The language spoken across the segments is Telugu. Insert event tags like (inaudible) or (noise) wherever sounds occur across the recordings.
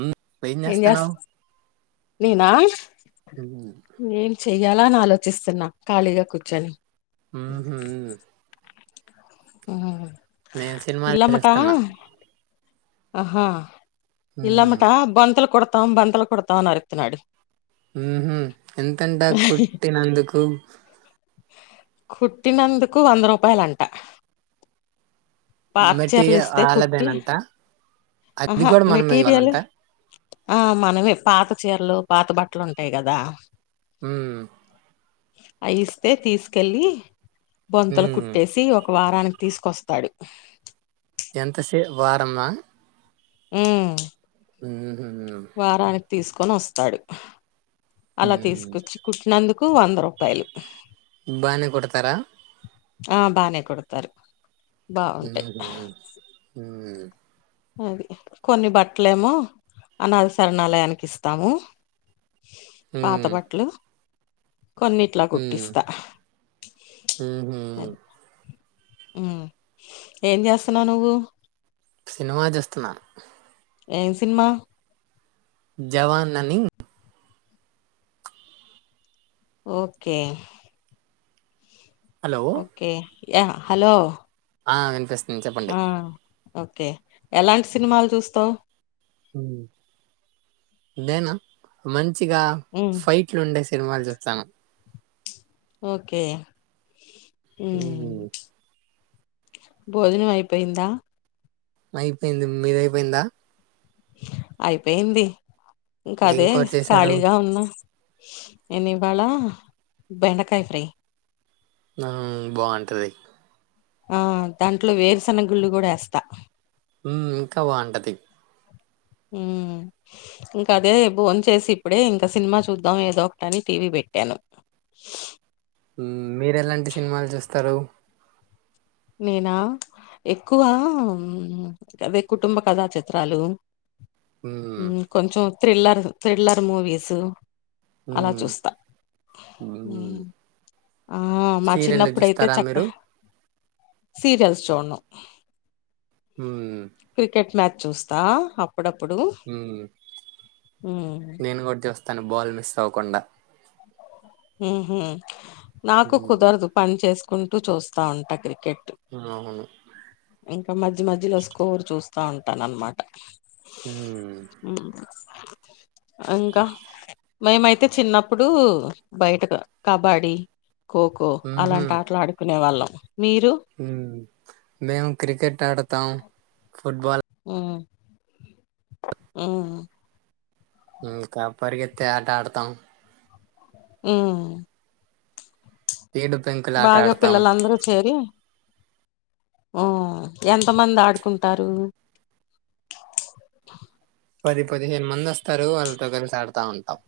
ఉమ్ ఏం జేస్త చేస్తున్నావ్ నేనా ఎలాని ఆలోచిస్తున్నా ఖాళీగా కూర్చొని ఆహా నేను సినిమాలు ఇలామాటా చూస్తున్నా ఆహా ఉమ్ ఇలామాటా బొంతలు కొడతాము బొంతలు కొడతాము అరుస్తన్నాడు ఉహ ఎంతంటా కుట్టినందుకు కుట్టినందుకు వంద రూపాయలంట పాత మెట్టి చిరలిస్తే కుట్టి వాళ్ళదేనంట అది ఆహా కూడా మనమే మెటీరియల్ ఇవ్వాలంట ఆ మనమే పాత చీరలు పాత బట్టలు ఉంటాయి కదా ఉం అవి ఇస్తే తీసుకెళ్ళి బొంతలు ఉమ్ కుట్టేసి ఒక వారానికి తీసుకొస్తాడు ఎంత సేపూ వారమా ఉమ్ ఆ కొని వస్తాడు అలా ఉమ్ తీసుకొచ్చి కుట్టినందుకు వంద రూపాయలు బానే కొడతారా ఆ బానే కొడతారు హ్మ్ము హ్మ్మ్ అది కొన్ని బట్టలేమో అనాద శరణాలయానికి ఇస్తాము పాత ఉమ్ బట్టలు కొన్నిట్లా ఉమ్ కుట్టిస్తా ఉహు అది హ్మ్మ్ ఏం చేస్తున్నావు నువ్వు సినిమా చూస్తున్నాను ఏం సినిమా జవాన్ అని okay hello okay yeah hello వినిపిస్తుంది చెప్పండి ఆ ఓకే ఎలాంటి సినిమాలు చూస్తావ్ నేనా మంచిగా ఉమ్ ఫైట్లు ఉండేసి సినిమాలు చూస్తాను ఓకే ఉమ్ బోజనం అయిపోయిందా అయిపోయింది మీది అయిపోయిందా అయిపోయింది ఇంకా అదే ఇంకోటి చేశారు ఖాళీగా ఉన్నా ఎని ఇవాళ బెండకాయ ఫ్రై ఆ బాగుంటుంది ఆ దాంట్లో వేరుశనగుళ్ళు కూడా వేస్తా ఇంకా బాగుంటది ఉమ్ ఇంకా అదే భోన్ చేసి ఇప్పుడే ఇంకా సినిమా చూద్దాం ఏదో ఒకటని టీవీ పెట్టి తను మీరెలాంటి సినిమాలు చూస్తారు నేనా ఎక్కువ అదే కుటుంబ కథా చిత్రాలు ఉమ్, కొంచెం థ్రిల్లర్ థ్రిల్లర్ మూవీసు అలా ఉమ్, చూస్తా ఉమ్. హ్మ్మ్ ఆ మా సీరియల్ చిన్నప్పుడయితే చూస్తారా చక్క మీరు సీరియల్స్ చూడను హ్మ్మ్ క్రికెట్ మ్యాచ్ చూస్తా ఉమ్. అప్పుడప్పుడుహ్మ్మ్ తను బాల్ మిస్ అవ్వకుండా ఉహూ నాకు ఉమ్, కుదరదు పని చేసుకుంటూ చూస్తా ఉంట క్ర కెట్టు అవును ఇంకా మధ్య మధ్యలో స్కోర్ చూస్తా ఉంటాననమాట హుమ్ ఇంకా మేమైతే చిన్నప్పుడు బయటకు కబడీ ఖోఖో అలాంటి ఆటలు ఆడుకునే వాళ్ళం మీరు హుమ్ మేం క్రికెట్ ఆడతాం ఫుట్బాల్ ఉ హుమ్ ఇంకా పరిగెత్తే ఆట ఆడతాం హ్మ్మ్ ఏడు పెంకులాట బాగా ఆడతాం పిల్లలందరూ చేరి ఆ ఎంత మంది ఆడుకుంటారు పది పదిహేను మంది వస్తారు వాళ్ళతో కలిసి ఆడతా ఉంటాం.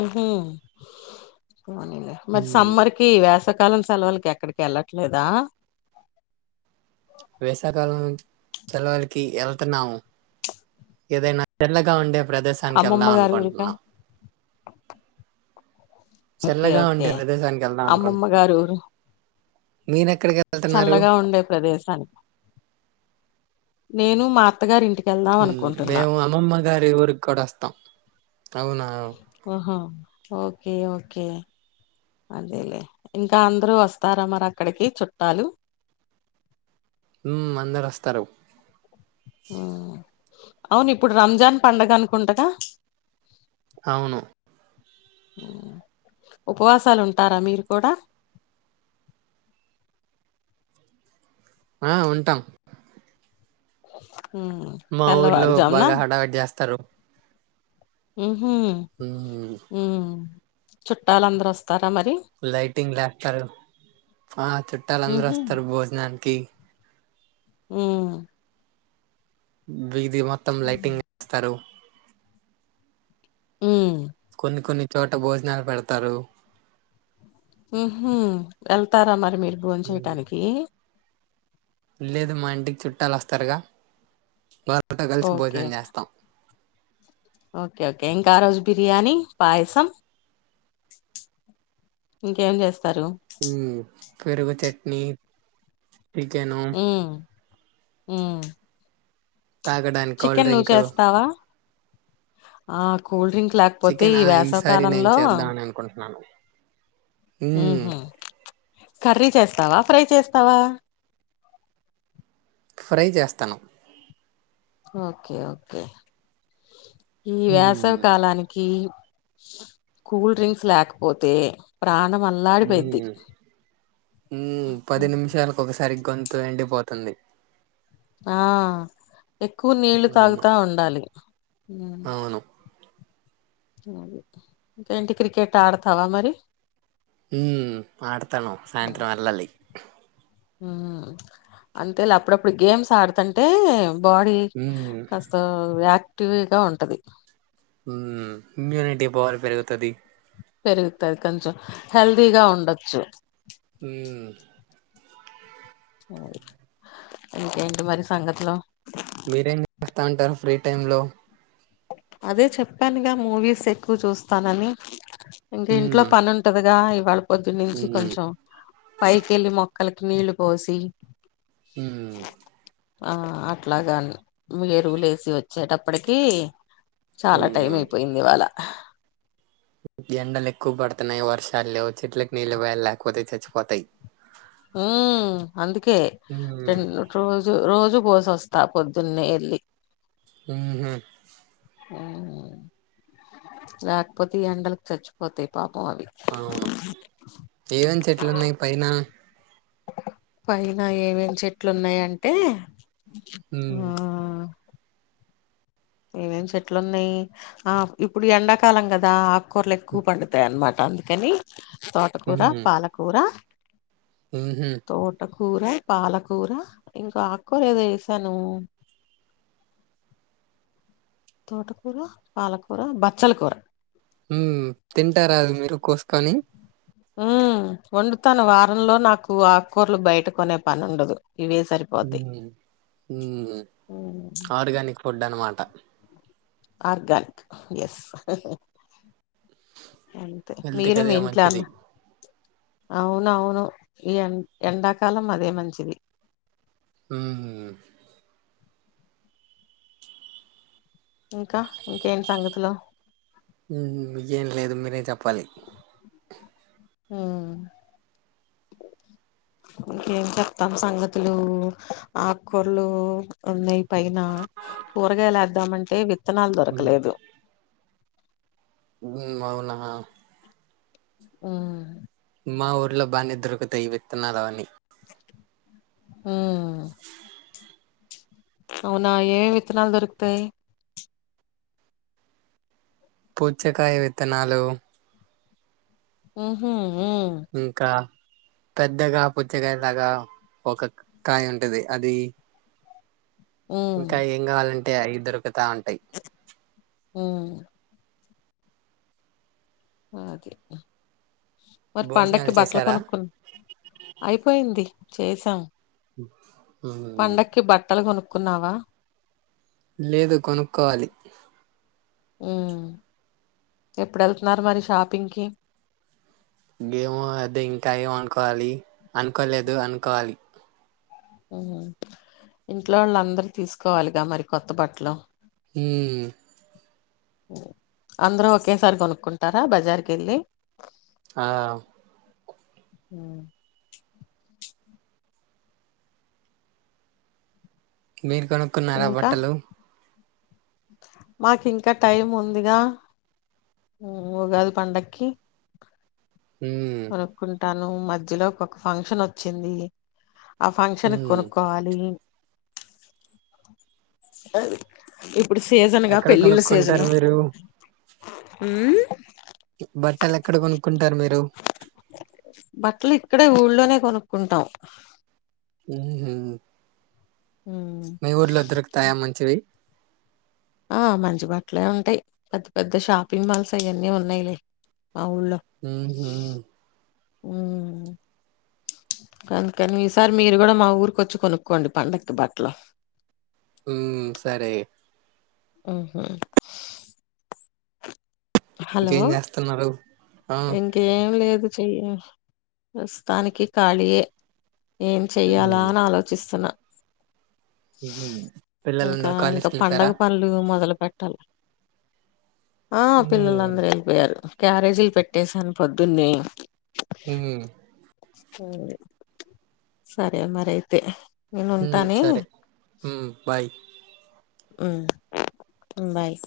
ఊహు పోనీలే మరి ఉమ్. సమ్మర్కి వేస కాలం సెలవులకి ఎక్కడికి వెళ్ళట్లేదా? వేసాకాలం సెలవులకి వెళ్తన్నాము. ఏదైనా తెల్లగా ఉండే ప్రదేశానికి వెళ్దా అమ్మమ్మ గారి ఊరికా అనుకుంటున్నా. ఓకే చల్లగా ఓకే ఉండే ప్రదేశానికి వెళ్దా అమ్మమ్మ అనుకుంటున్నాం గారు ఊరు నేనై చల్లగా ఉండే ప్రదేశానికి నేను మా అత్తగారి ఇంటి ఉమ్ అమ్మమ్మ గారి ఊరిక్కూడా అస్తాం అవునా? ఆహా ఓకే ఓకే అదేలే ఇంకా అందరూ వస్తారా మరి అక్కడికి చుట్టాలు. (inaudible) ఉమ్ అందరు వస్తరు. అవును ఇప్పుడు రంజాన్ పండగ అనుకుంటగా అవును ఉపవాసాలుంటారా మీరు కూడా (inaudible) ఆ ఉంటాం. ఉమ్ మా ఊర్లో తెల్లవారు జామున బాగా హడావిడి చేస్తారు ఊహు ఉమ్ చుట్టాలు అందరు వస్తార్ లైటింగ్ లేత్తారు ఆ చుట్టాలందరు ఉహు వస్తారు భోజనానికి ఉమ్ బీది మొత్తం లైటింగ్ ఏస్తరు. ఉమ్ కొన్ని కొన్ని చోట భోజనాలు పెడతారు. ఉహు వెళ్తారా మరి మీరు భోన్ చెయ్యటానికి లేదు మా ఇంటికి చుట్టాలు వస్తారుగా వాల్ తట కలిసి ఓకే భోజనం చేస్తాం. ఓకే ఓకే ఇంకా ఆ రోజ బిర్యానీ పాయసం ఇంకేం చేస్ ఉమ్ పెరుగు చెట్నీ పికెను ఉమ్ ఉమ్ తాగడానికి కూల్ చికెన్ నువ్వు డ్రింక్ చేస్తావా? ఆ కూల్డ్రింక్ లేక్పోతే చికెన్ ఈ ఆ ఈసారి నేను వేసాకాలంలో చేద్దామని అనుకుంటున్నాను మ్మ్ ఊహు కర్రీ చేస్తావా ఫ్రై చేస్తావా? ఫ్రై చేస్తాను. ఓకే ఓకే ఈ వేసవి మ్మ్ కాలానికి కూల్డ్రింక్స్ లేకపోతే ప్రాణం అల్లాడిపోయిద్ది. మ్మ్ మ్మ్ పది నిమిషాలకు ఒకసారి గొంతు ఎండిపోతుంది. ఆ ఎక్కువ నీళ్లు అవును తాగుతా ఉండాలి. అవును అది ఏంటి క్రికెట్ ఆడతావా మరి? ఉమ్ ఆడతను సాయంత్రం వెళ్ళాలి. ఊహు. అంతేలా అప్పుడప్పుడు గేమ్స్ ఆడతుంటే బాడీ మ్మ్ కాస్త యాక్టివ్గా ఉంటది. ఉమ్ ఇమ్యూనిటీ పవర్ పెరుగుతది. పెరుగుతది కొంచెం హెల్దీగా ఉండొచ్చు. హ్మ్ అది ఇకేంటి మరి సంగత్లు మీరేం చేస్తా ఉంటారు ఫ్రీ టైమ్ లో అదే చెప్పానుగా మూవీస్ ఎక్కువ చూస్తానని ఇంకా ఇంట్లో హ్మ్ పని ఉంటదిగా ఇవాళ పొద్దున్నుంచి హ్మ్ కొంచెం పైకెళ్ళలి మొక్కలకి నీళ్లు పోసి హ్మ్ ఆ అట్లాగా ఏరుగులేసి వచ్చేటప్పటికి చాలా టైం హ్మ్ అయిపోయింది ఇవాళ ఎండలు ఎక్కువ పడుతున్నాయి వర్షాలు లేవు చెట్లకి నీళ్ళు పోయాలి లేకపోతే చచ్చిపోతాయి హ్మ్ అందుకే హ్మ్ రెండు రోజు రోజు పోసి వస్తా పొద్దునే వెళ్ళి మ్మ్ హ్మ్ హ్మ్ లేకపోతే ఈ ఎండలకు చచ్చిపోతాయి పాప అవును ఏమేం చెట్లు ఉన్నాయి పైన పైన ఏమేం చెట్లున్నాయంటే హ్మ్ ఆ ఏమేం చెట్లు ఉన్నాయి ఆ ఇప్పుడు ఎండాకాలం కదా ఆకూరలు ఎక్కువ పండుతాయి అన్నమాట అందుకని తోటకూర పాలకూర మ్మ్ హ్మ్ కూర పాలకూర ఇంకో ఆకూర ఏదో వేసాను తోటకూర పాలకూర బచ్చల కూర హ్మ్ తింటారా అది మీరు కోసుకొని మ్మ్ వండుతాను వారంలో నాకు ఆకూరలు బయట కొనే పని ఉండదు ఇవే సరిపోతాయి హ్మ్ ఆర్గానిక్ ఫుడ్ అనమాట ఆర్గనిక్ ఎస్ అంతే హెల్త్ మీరు కదే మీ ఇంట్లో అన్న మంచిది అవునవును ఈ ఎండాకాలం అదే మంచిది హ్మ్ ఇంకా ఇంకేంటి సంగతులు ఏం లేదు మీరేం చెప్పాలి మ్మ్ ఇంకేం చెతాను సంగతులు ఆకూరలు ఉన్నాయి పైన కూరగాయలుద్దామంటే విత్తనాలు హ్మ్ దొరకలేదు మ్మ్ హ్మ్ అవునా హ్మ్ మా ఊర్లో బానే డోరూకుతాయి ఈ వితన్నాలు అవి అన్ని హ్మ్ అవునా ఏ వితునాలు దొరుకుతయి పూచ్చకాయ విత్తనాలు మ్మ్ హ్మ్ ఇంకా పెద్దగా పుచ్చకాయ లాగా ఒక కాయ ఉంటది అది ఉమ్ ఇంకా ఏం కావాలంటే అవి దొరుకుతా ఉంటాయి ఉమ్ అదే మరి భోజనాలు పండక్కి బట్టలు చేసారా కొనుక్కుని అయిపోయింది చేసాం మ్మ్ పండక్కి బట్టలు కొనుక్కున్నావా లేదు కొనుక్కోవాలి హ్మ్ ఎప్పుడు వెళ్తున్నారు మరి షాపింగ్కి గేమో అదే ఇంకా ఏమ అనుకోవాలి అనుకోలేదు అనుకోవాలి ఇంట్లో వాళ్ళు అందరు తీసుకోవాలిగా మరి కొత్త బట్టలు హ్మ్ అందరూ ఒకేసారి కొనుక్కుంటారా బజార్కి వెళ్ళి ఆ మ్మ్ మీరు కొనుక్కున్నారా ఇంకా బట్టలు మాకు ఇంకా టైం ఉందిగా ఉగాది పండక్కి ఉమ్మ్ ఉంటాను మధ్యలో ఒక ఒక ఫంక్షన్ వచ్చింది ఆ ఫంక్షన్కి మ్మ్ కొనుక్కోవాలి అ ఇప్పుడు సీజన్గా ఎక్కడ పెళ్ళిళ్ళ సీజను కొనుక్కుంటారు మీరు బట్టలు ఎక్కడ కొనుక్కుంటారు మీరు బట్టలు ఇక్కడే ఊళ్ళోనే కొనుక్కుంటాం ఉమ్మ్ మీ ఊర్లో దొరుకుతాయా మంచివి ఆ మంచి బట్టలే ఉంటాయి పెద్ద పెద్ద షాపింగ్ మాల్స్ అవన్నీ ఉన్నాయిలే ఊహు ఊమ్మ్ కాందుకని ఈసారి మీరు కూడా మా ఊరికొచ్చి కొనుక్కోండి పండగకి బట్టలు ఉ సరే అయితే ఊహు హలో ఇంకేం చేస్తున్నారు ఆ ఇంకేం లేదు చెయ్య పస్తాననికి కాలియే ఏం చెయ్యాలా ఉమ్ అని ఆలోచిస్తున్నా ఉహు ఇంకా పిల్లలందరూ ఇంకా కాలేజ్కి వెళ్ళిపోయారా పండగ పనులు మొదలు పెట్టాలి ఆ ఉమ్ పిల్లలుందరూ వెళ్ళిపోయారు క్యారేజీలు పెట్టేేశాను పొద్దున్నే ఉహు సరే మరియితే నేను ఉంటానే ఊ బాయ్ ఉ బాయ్